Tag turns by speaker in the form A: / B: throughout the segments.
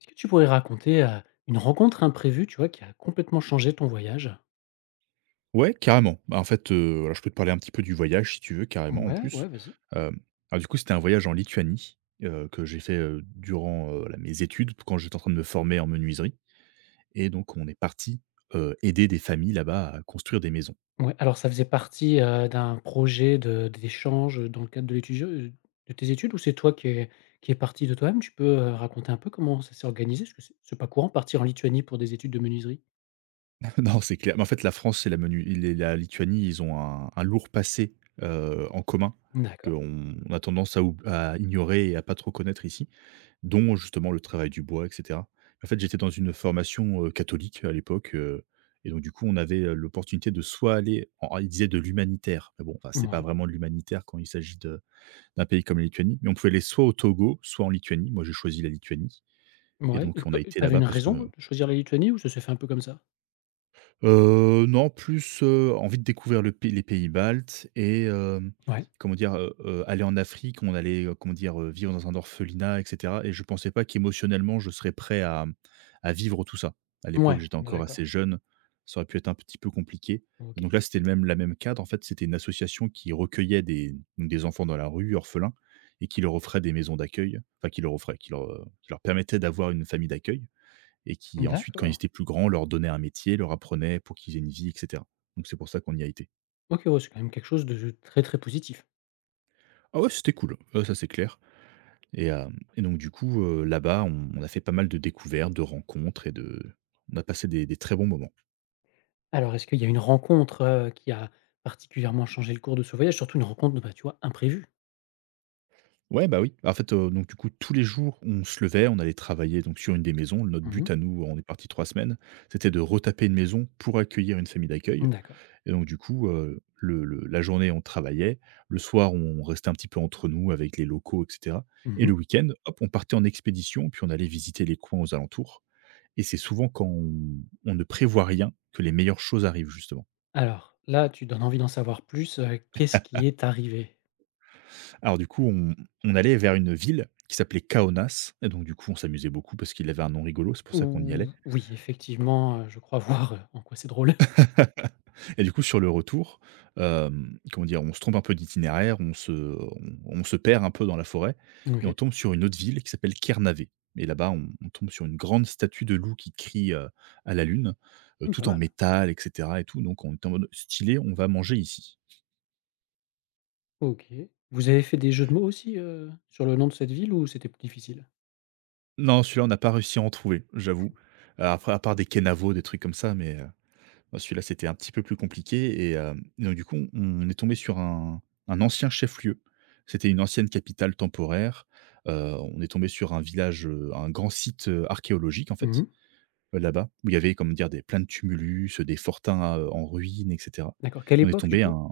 A: Est-ce que tu pourrais raconter, une rencontre imprévue, tu vois, qui a complètement changé ton voyage?
B: Ouais, carrément. Bah en fait, alors je peux te parler un petit peu du voyage si tu veux, carrément en
A: Ouais,
B: plus.
A: ouais, vas-y.
B: Hem, alors du coup, c'était un voyage en Lituanie que j'ai fait, durant, là mes études, quand j'étais en train de me former en menuiserie et donc on est parti aider des familles là-bas à construire des maisons.
A: Ouais, alors ça faisait partie, d'un projet de d'échange, dans le cadre de l'étudio de tes études ou c'est toi qui est parti de toi-même? Tu peux, raconter un peu comment ça s'est organisé? Parce que c'est pas courant partir en Lituanie pour des études de menuiserie.
B: Non, c'est clair, mais en fait, la France et la menu et la Lituanie, ils ont un lourd passé, en commun
A: D'accord.
B: qu'on a tendance à oub à ignorer et à pas trop connaître ici. Dont justement le travail du bois et cetera. En fait, j'étais dans une formation, catholique à l'époque, et donc du coup, on avait, l'opportunité de soit aller en ils disaient de l'humanitaire, mais bon, enfin, c'était pas
A: Ouais.
B: vraiment de l'humanitaire quand il s'agit de d'un pays comme la Lituanie, mais on pouvait aller soit au Togo, soit en Lituanie. Moi, j'ai choisi la Lituanie et
A: Ouais, et
B: donc on
A: que
B: a
A: tu
B: été
A: avais
B: là-bas
A: une
B: parce que
A: raison de choisir la Lituanie ou ça s'est fait un peu comme ça?
B: Non, plus, envie de découvrir le pays les pays baltes et
A: Ouais.
B: comment dire? Aller en Afrique, on allait, comment dire? Vivre dans un orphelinat et cetera et je pensais pas qu'émotionnellement je serais prêt à, à vivre tout ça. À l'époque,
A: Ouais,
B: j'étais encore
A: d'accord.
B: assez jeune, ça aurait pu être un petit peu compliqué.
A: OK.
B: Donc là, c'était le même la même cadre, en fait, c'était une association qui recueillait des donc des enfants dans la rue, orphelins et qui leur offrait des maisons d'accueil, enfin qui leur offrait, qui leur permettait d'avoir une famille d'accueil et qui ensuite, quand ils
A: D'accord.
B: étaient plus grands, leur donnait un métier, leur apprenait pour qu'ils aient une vie, et cetera. Donc c'est pour ça qu'on y a été.
A: OK, ouais, c'est quand même quelque chose de très, très positif.
B: Ah ouais, c'était cool, ça c'est clair et hem et donc du coup, là-bas, on a fait pas mal de découvertes, de rencontres et de on a passé des très bons moments.
A: Alors, est-ce qu'il y a une rencontre, qui a particulièrement changé le cours de ce voyage? Surtout une rencontre, bah, tu vois, imprévue?
B: Ouais, bah, oui. En fait, donc du coup, tous les jours, on se levait, on allait travailler donc sur une des maisons. Notre but
A: Mmh.
B: à nous, on est parti 3 semaines, c'était de retaper une maison pour accueillir une famille d'accueil.
A: D'accord.
B: Et donc du coup, le la journée, on travaillait, le soir, on restait un petit peu entre nous avec les locaux et cetera et
A: Mmh.
B: le week-end, hop, on partait en expédition, puis on allait visiter les coins aux alentours et c'est souvent quand on ne prévoit rien que les meilleures choses arrivent, justement.
A: Alors là, tu donnes envie d'en savoir plus, qu'est-ce qui est arrivé?
B: Alors du coup, on allait vers une ville qui s'appelait Kaunas et donc du coup, on s'amusait beaucoup parce qu'il avait un nom rigolo, c'est pour ça qu'on y
A: Ou
B: allait.
A: oui, effectivement, je crois voir, en quoi c'est drôle.
B: Et du coup, sur le retour, comment dire? On se trompe un peu d'itinéraire, on on se perd un peu dans la forêt et on
A: OK.
B: tombe sur une autre ville qui s'appelle Kernavé et là-bas, on tombe sur une grande statue de loup qui crie, à la lune,
A: Mmh, pas
B: tout en
A: mal.
B: métal et cetera et tout, donc on était en mode: «Stylé, on va manger ici».
A: OK. Vous avez fait des jeux de mots aussi, sur le nom de cette ville ou c'était plus difficile?
B: Non, celui-là, on n'a pas réussi à en trouver, j'avoue. Après, à part des kenavo, des trucs comme ça, mais bah, celui-là, c'était un petit peu plus compliqué et donc du coup, on est tombé sur un ancien chef-lieu. C'était une ancienne capitale temporaire. On est tombé sur un village, un grand site, archéologique en fait,
A: Mmh.
B: là-bas, où il y avait comment dire? Des plein de tumulus, des fortins, en ruines et cetera.
A: D'accord. Quelle
B: Et on est
A: époque du
B: tombé à
A: coup?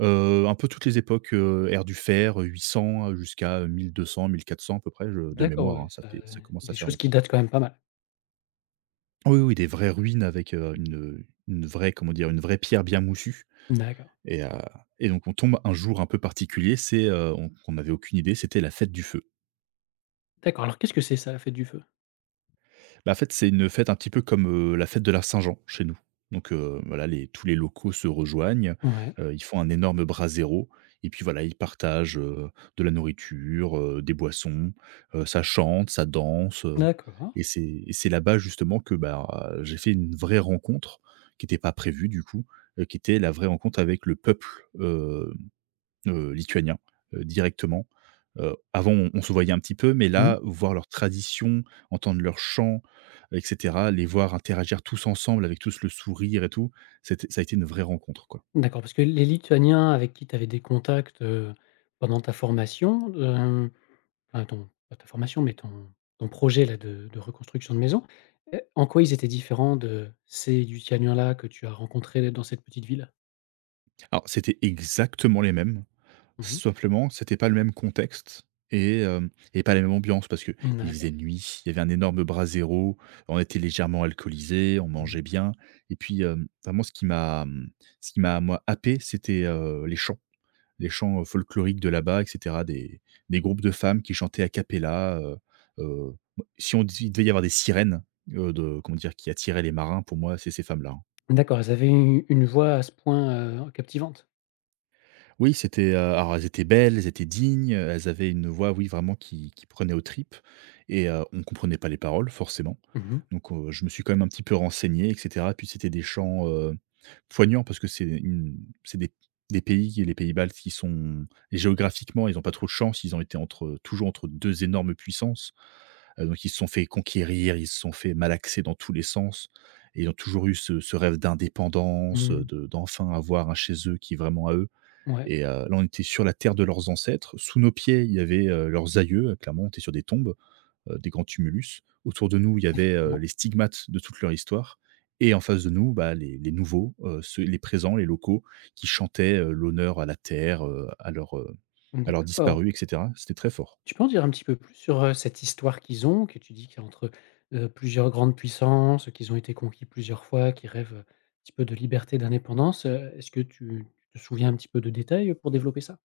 B: un peu toutes les époques, ère du fer, 800, jusqu'à, 1200-1400 à peu près, je de
A: D'accord,
B: mémoire, hein,
A: ouais, ça
B: ça commence à
A: des
B: faire
A: choses qui
B: longtemps.
A: datent quand même pas mal.
B: Oui, oui, des vraies ruines avec, une vraie comment dire? Une vraie pierre bien moussue.
A: D'accord.
B: Et, heu, et donc on tombe un jour un peu particulier, c'est, on n'avait aucune idée, c'était la fête du feu.
A: D'accord, alors qu'est-ce que c'est ça, la fête du feu?
B: Bah, en fait, c'est une fête un petit peu comme, la fête de la Saint-Jean chez nous. Donc, voilà, les tous les locaux se rejoignent,
A: Ouais.
B: ils font un énorme brasero et puis voilà, ils partagent, de la nourriture, des boissons, ça chante, ça danse,
A: D'accord.
B: et c'est là-bas justement que, bah, j'ai fait une vraie rencontre qui n'était pas prévue du coup, qui était la vraie rencontre avec le peuple, lituaniens, directement. Avant on se voyait un petit peu, mais
A: Mmh.
B: là, voir leurs traditions, entendre leurs chants et cetera, les voir interagir tous ensemble avec tous le sourire et tout, c'était ça a été une vraie rencontre, quoi.
A: D'accord, parce que les Lituaniens avec qui tu avais des contacts, pendant ta formation, hem, enfin ton pas ta formation, mais ton ton projet là de reconstruction de maison, en quoi ils étaient différents de ces Lituaniens-là que tu as rencontrés dans cette petite ville?
B: Alors c'était exactement les mêmes,
A: Mmh.
B: simplement c'était pas le même contexte et hem et pas la même ambiance parce que il
A: D'accord.
B: faisait nuit, il y avait un énorme brasero, on était légèrement alcoolisés, on mangeait
A: Mmh.
B: bien et puis, vraiment ce qui m'a, ce qui m'a moi happé, c'était, les chants. Des chants folkloriques de là-bas et cetera, des groupes de femmes qui chantaient a cappella, bah, si on dit il devait y avoir des sirènes, de comment dire? Qui attiraient les marins, pour moi, c'est ces femmes-là, hein.
A: D'accord, ils avaient u une voix à ce point, captivante?
B: Oui, c'était, alors elles étaient belles, elles étaient dignes, elles avaient une voix, oui, vraiment qui prenait aux tripes et on ne comprenait pas les paroles forcément.
A: Mmh mh.
B: Donc je me suis quand même un petit peu renseigné et cetera. Puis c'était des chants, poignants parce que c'est une c'est des pays, les pays baltes qui sont et géographiquement, ils n'ont pas trop de chance, ils ont été entre toujours entre 2 énormes puissances, donc ils se sont fait conquérir, ils se sont fait malaxer dans tous les sens et ils ont toujours eu ce rêve d'indépendance,
A: Mmh.
B: de d'enfin avoir un chez eux qui est vraiment à eux.
A: Ouais,
B: Et là, on était sur la terre de leurs ancêtres. Sous nos pieds, il y avait, leurs aïeux, clairement, on était sur des tombes, des grands tumulus. Autour de nous, il y avait,
A: effectivement.
B: les stigmates de toute leur histoire et en face de nous, bah, les nouveaux, ceux les présents, les locaux qui chantaient, l'honneur à la terre, à leurs
A: D'accord.
B: disparus et cetera. C'était très fort.
A: Tu peux en dire un petit peu plus sur, cette histoire qu'ils ont, que tu dis qu'il y a entre, plusieurs grandes puissances, qu'ils ont été conquis plusieurs fois, qu'ils rêvent, un petit peu de liberté, d'indépendance, est-ce que tu te souviens un petit peu de détails pour développer ça?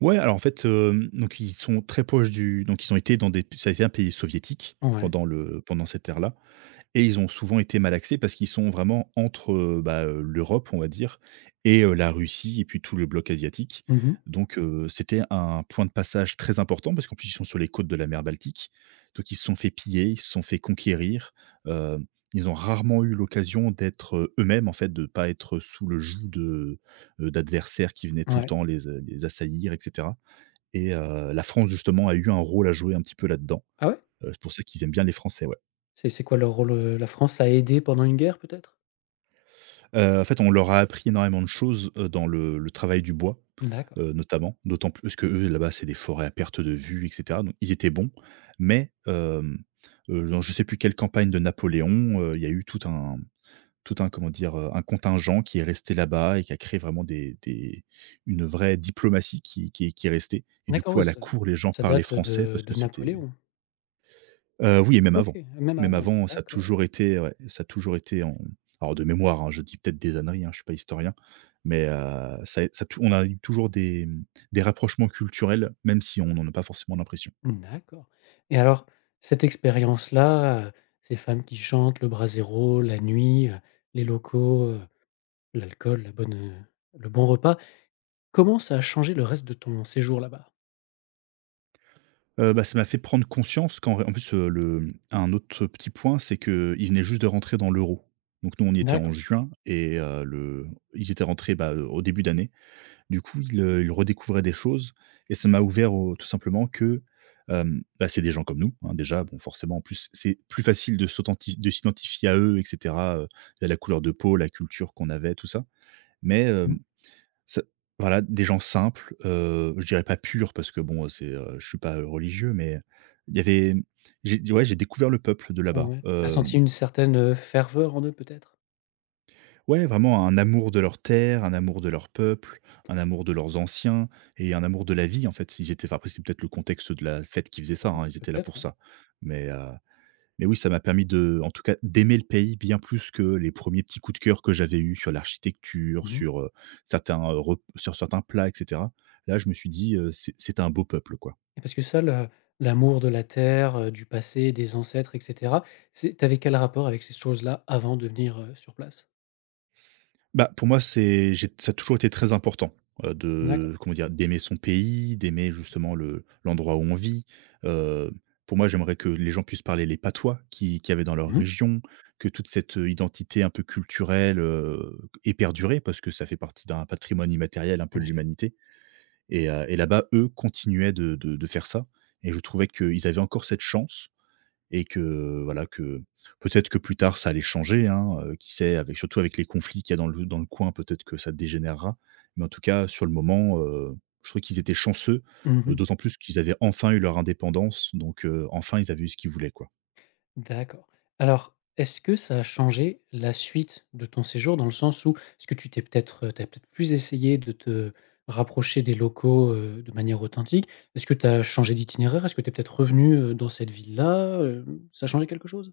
B: Ouais, alors, en fait, donc ils sont très proches du donc ils ont été dans des ça a été un pays soviétique
A: Ouais.
B: pendant le pendant cette ère-là. Et ils ont souvent été malaxés parce qu'ils sont vraiment entre, bah, l'Europe, on va dire et la Russie et puis tout le bloc asiatique.
A: Mmh.
B: Donc c'était un point de passage très important parce qu'en plus, ils sont sur les côtes de la mer Baltique. Donc ils se sont fait piller, ils se sont fait conquérir, heu, ils ont rarement eu l'occasion d'être, eux-mêmes, en fait, de ne pas être sous le joug de, d'adversaires qui venaient tout le
A: Ouais.
B: temps les assaillir et cetera et la France, justement, a eu un rôle à jouer un petit peu là-dedans.
A: Ah ouais?
B: C'est pour ça qu'ils aiment bien les Français, ouais.
A: C'est quoi leur rôle, heu? La France a aidé pendant une guerre peut-être?
B: En fait, on leur a appris énormément de choses, dans le travail du bois,
A: D'accord.
B: notamment. D'autant plus que eux là-bas, c'est des forêts à perte de vue et cetera, donc ils étaient bons. Mais, dans je ne sais plus quelle campagne de Napoléon, il y a eu tout un, comment dire? Un contingent qui est resté là-bas et qui a créé vraiment des une vraie diplomatie qui est restée et du
A: D'accord,
B: coup,
A: oui,
B: à la
A: ça
B: cour, les gens
A: ça
B: parlaient
A: date,
B: français
A: de
B: parce
A: de
B: que c'était.
A: Napoléon?
B: Oui et même
A: OK,
B: avant.
A: même
B: Même
A: avant,
B: avant, ça a
A: d'accord.
B: toujours été ouais, ça a toujours été en alors de mémoire, hein, je dis peut-être des âneries, hein, je suis pas historien, mais ça é ça tou on a eu toujours des, des rapprochements culturels, même si on n'en a pas forcément l'impression.
A: D'accord et alors, cette expérience-là, ces femmes qui chantent, le brasero, la nuit, les locaux, l'alcool, la bonne, le bon repas, comment ça a changé le reste de ton séjour là-bas?
B: Bah, ça m'a fait prendre conscience qu'en ré en plus, le un autre petit point, c'est qu'ils venaient juste de rentrer dans l'euro. Donc nous, on y était en
A: D'accord.
B: juin et le ils étaient rentrés, bah, au début d'année. Du coup, il redécouvrait des choses et ça m'a ouvert au tout simplement que, bah, c'est des gens comme nous, hein, déjà, bon, forcément, en plus, c'est plus facile de s'identifier à eux et cetera, via la couleur de peau, la culture qu'on avait, tout ça. Mais,
A: Mmh.
B: ça voilà, des gens simples, je dirais pas purs parce que bon, je suis pas, religieux, mais il y avait j'ai ouais, j'ai découvert le peuple de là-bas,
A: Ouais. Tu
B: hem.
A: senti une certaine, ferveur en eux peut-être?
B: Ouais, vraiment un amour de leur terre, un amour de leur peuple, un amour de leurs anciens et un amour de la vie, en fait. Ils étaient enfin, après, c'est peut-être le contexte de la fête qui faisait ça,
A: Mmh.
B: hein, ils étaient là
A: Peut-être,
B: pour
A: ouais.
B: ça. Mais heu, mais oui, ça m'a permis de en tout cas, d'aimer le pays bien plus que les premiers petits coups de cœur que j'avais eus sur l'architecture,
A: Mmh
B: sur, certains, rep sur certains plats et cetera. Là, je me suis dit, c'est un beau peuple, quoi».
A: et parce que ça, le l'amour de la terre, du passé, des ancêtres et cetera, c'est tu quel rapport avec ces choses-là avant de venir, sur place?
B: Bah, pour moi, c'est j'ai ça a toujours été très important,
A: D'accord.
B: de comment dire? D'aimer son pays, d'aimer justement le l'endroit où on vit. Heu, pour moi, j'aimerais que les gens puissent parler les patois qui qu'il y avait dans leur
A: Mmh.
B: région, que toute cette, identité un peu culturelle, ait perduré parce que ça fait partie d'un patrimoine immatériel un peu de
A: Bien sûr.
B: l'humanité. Et là-bas, eux continuaient de faire ça et je trouvais qu'ils avaient encore cette chance et que voilà, que peut-être que plus tard ça allait changer, hein, qui sait, avec surtout avec les conflits qu'il y a dans le coin, peut-être que ça dégénérera. Mais en tout cas, sur le moment, je trouvais qu'ils étaient chanceux,
A: Mmh.
B: d'autant plus qu'ils avaient enfin eu leur indépendance, donc enfin ils avaient eu ce qu'ils voulaient, quoi.
A: D'accord. Alors, est-ce que ça a changé la suite de ton séjour? Dans le sens où, est-ce que tu t'es peut-être, tu as peut-être plus essayé de te rapprocher des locaux, de manière authentique? Est-ce que tu as changé d'itinéraire? Est-ce que tu es peut-être revenu, dans cette ville-là? Hem, ça a changé quelque chose?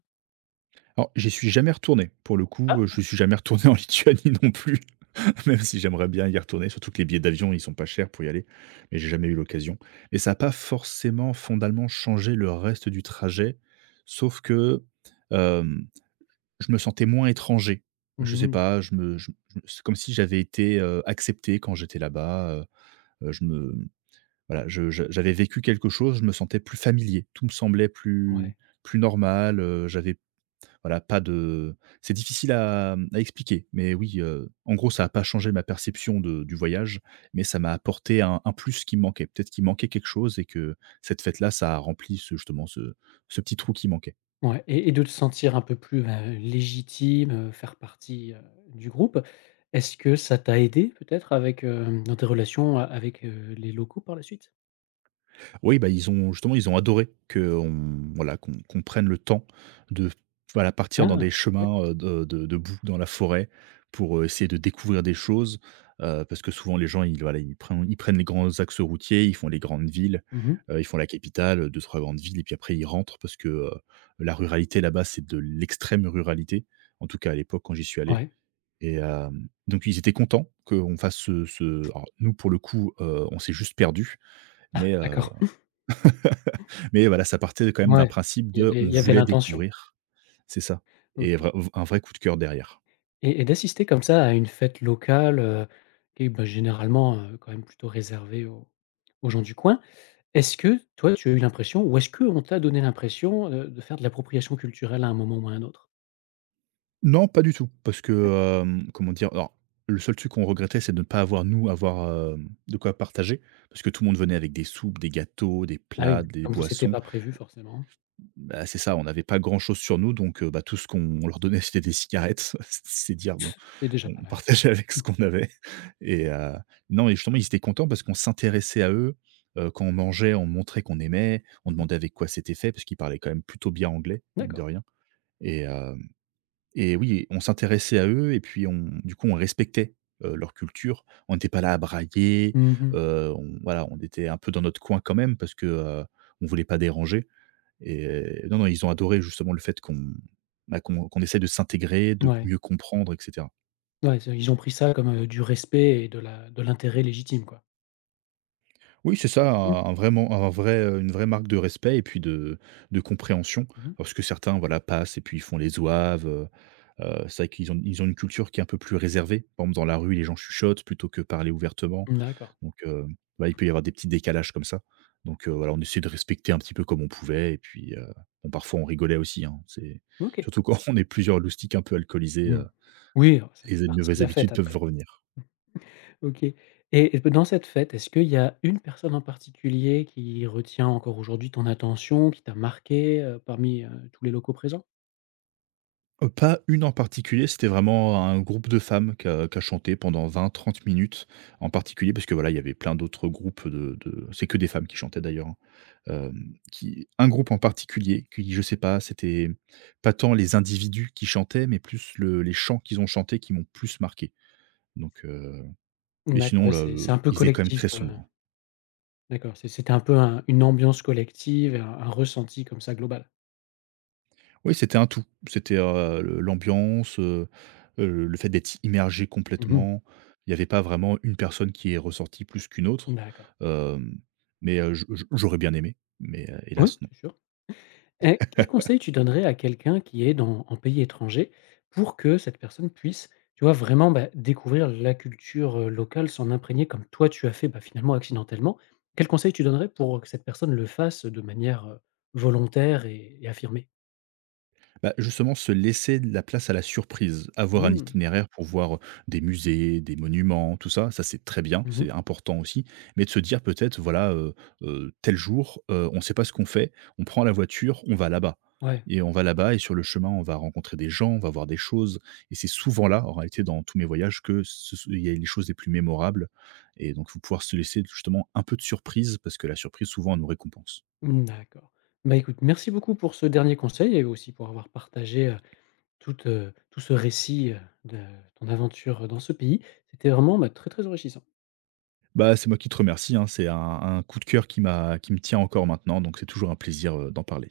B: Alors j'y suis jamais retourné, pour le coup,
A: Ah!
B: je
A: D'ac.
B: suis jamais retourné en Lituanie non plus, même si j'aimerais bien y retourner, surtout que les billets d'avion, ils sont pas chers pour y aller, mais j'ai jamais eu l'occasion. Et ça a pas forcément, fondamentalement changé le reste du trajet, sauf que, hem, je me sentais moins étranger. Je sais
A: Mmh.
B: pas, je me je c'est comme si j'avais été, accepté quand j'étais là-bas, je me voilà, je j'avais vécu quelque chose, je me sentais plus familier. Tout me semblait
A: Ouais,
B: plus normal, j'avais voilà, pas de c'est difficile à, à expliquer, mais oui, en gros, ça n'a pas changé ma perception de du voyage, mais ça m'a apporté un plus qui me manquait. Peut-être qu'il manquait quelque chose et que cette fête-là, ça a rempli ce justement ce ce petit trou qui manquait.
A: ouais et de te sentir un peu plus, bah, légitime, faire partie, du groupe. Est-ce que ça t'a aidé peut-être avec, hem, dans tes relations a avec, les locaux par la suite?
B: Oui, bah, ils ont justement, ils ont adoré qu'on voilà, qu'on prenne le temps de, voilà, partir dans
A: Ah!
B: des chemins,
A: D'accord.
B: de boue dans la forêt pour, essayer de découvrir des choses, parce que souvent les gens, ils voilà, ils prennent les grands axes routiers, ils font les grandes villes,
A: Mmh.
B: ils font la capitale, 2 grandes villes et puis après ils rentrent parce que, la ruralité là-bas, c'est de l'extrême ruralité, en tout cas à l'époque quand j'y suis allé
A: Ouais.
B: et hem, donc ils étaient contents qu'on fasse ce ce alors nous pour le coup, on s'est juste perdu
A: Ah
B: mais euh,
A: d'accord.
B: mais voilà, ça partait quand même d'un
A: Ouais,
B: principe
A: il y
B: de
A: avait
B: on
A: il y avait
B: voulait
A: l'intention.
B: découvrir, c'est ça
A: OK
B: et vrai un vrai coup de cœur derrière.
A: et d'assister comme ça à une fête locale, qui est, bah, généralement, quand même plutôt réservée aux aux gens du coin. Est-ce que toi, tu as eu l'impression ou est-ce qu'on t'a donné l'impression, de faire de l'appropriation culturelle à un moment ou à un autre?
B: Non, pas du tout, parce
A: D'accord.
B: que, hem, comment dire? Alors, le seul truc qu'on regrettait, c'est de ne pas avoir, nous, avoir, de quoi partager, parce que tout le monde venait avec des soupes, des gâteaux, des
A: Ah
B: plats,
A: oui,
B: des
A: comme vous c'était
B: boissons.
A: pas prévu forcément,
B: Bah, c'est ça, on n'avait pas grand-chose sur nous, donc bah, tout ce qu'on leur donnait, c'était des cigarettes. C'est dire, bon,
A: c'est déjà pas
B: on
A: mal.
B: partageait avec ce
A: Mmh.
B: qu'on avait et non et justement, ils étaient contents parce qu'on s'intéressait à eux. Quand on mangeait, on montrait qu'on aimait, on
A: Mmh mh.
B: demandait avec quoi c'était fait parce qu'ils parlaient quand même plutôt bien anglais, mine de
A: D'accord.
B: rien et hem et oui, on s'intéressait à eux et puis on du coup, on respectait, leur culture. On n'était pas là à brailler,
A: Mmh mh.
B: on voilà, on était un peu dans notre coin quand même parce que, on voulait pas déranger et non, non, ils ont adoré justement le fait qu'on bah, qu'on essaie de s'intégrer, de
A: Ouais.
B: mieux comprendre et cetera.
A: Ouais, c'est ils ont pris ça comme, du respect et de la de l'intérêt légitime quoi.
B: Oui, c'est ça,
A: Mmh.
B: un vraiment un vrai, une vraie marque de respect et puis de compréhension.
A: Mmh mh.
B: Parce que certains, voilà, passent et puis ils font les zouaves, c'est vrai qu'ils ont ils ont une culture qui est un peu plus réservée. Par exemple, dans la rue, les gens chuchotent plutôt que parler ouvertement.
A: D'accord.
B: Donc, bah, il peut y avoir des petits décalages comme ça. Donc, voilà, on essayait de respecter un petit peu comme on pouvait et puis, bon parfois on rigolait aussi, hein. C'est
A: OK.
B: surtout quand on est plusieurs loustics un peu alcoolisés,
A: Mmh. Oui, alors ça fait
B: les
A: partie de
B: mauvaises
A: la fête
B: habitudes
A: après.
B: peuvent revenir.
A: OK et dans cette fête, est-ce qu'il y a une personne en particulier qui retient encore aujourd'hui ton attention, qui t'a marqué parmi, tous les locaux présents?
B: Pas une en particulier, c'était vraiment un groupe de femmes qui a chanté pendant 20-30 minutes en particulier, parce que voilà, il y avait plein d'autres groupes de c'est que des femmes qui chantaient d'ailleurs, hein. Hem, qui Un groupe en particulier qui, je sais pas, c'était pas tant les individus qui chantaient, mais plus le les chants qu'ils ont chantés qui m'ont plus marqué. Donc mais
A: D'accord,
B: sinon
A: oui, c'est un
B: le
A: peu
B: il faisait quand même
A: collectif,
B: très sombre, hein.
A: d'accord, c'est c'était un peu un une ambiance collective et un ressenti comme ça global.
B: Oui, c'était un tout. C'était, le l'ambiance, le fait d'être immergé
A: Mmh mh.
B: complètement. Il n'y avait pas vraiment une personne qui est ressortie plus qu'une autre,
A: D'accord.
B: hem, mais, je j'aurais bien aimé, mais,
A: Oui,
B: hélas non.
A: c'est sûr. Et quel conseil tu donnerais à quelqu'un qui est dans en pays étranger pour que cette personne puisse, tu vois, vraiment, bah, découvrir la culture, locale, s'en imprégner comme toi tu as fait, bah, finalement accidentellement? Quel conseil tu donnerais pour que cette personne le fasse de manière, volontaire et affirmée?
B: Bah, justement, se laisser de la place à la surprise, avoir un
A: Mmh.
B: itinéraire pour voir des musées, des monuments, tout ça, ça c'est très bien,
A: Mmh.
B: c'est important aussi, mais de se dire peut-être, voilà, tel jour, on ne sait pas ce qu'on fait, on prend la voiture, on va là-bas
A: Ouais,
B: et sur le chemin, on va rencontrer des gens, on va voir des choses et c'est souvent là, en réalité, dans tous mes voyages que ce il y a les choses les plus mémorables et donc il faut pouvoir se laisser justement un peu de surprise parce que la surprise, souvent, elle nous récompense.
A: mmh, d'accord. Bah, écoute, merci beaucoup pour ce dernier conseil et aussi pour avoir partagé, toute, tout ce récit, de ton aventure dans ce pays. C'était vraiment, bah, très, très enrichissant.
B: Bah, c'est moi qui te remercie, hein. C'est un coup de cœur qui me tient encore maintenant, donc c'est toujours un plaisir, d'en parler.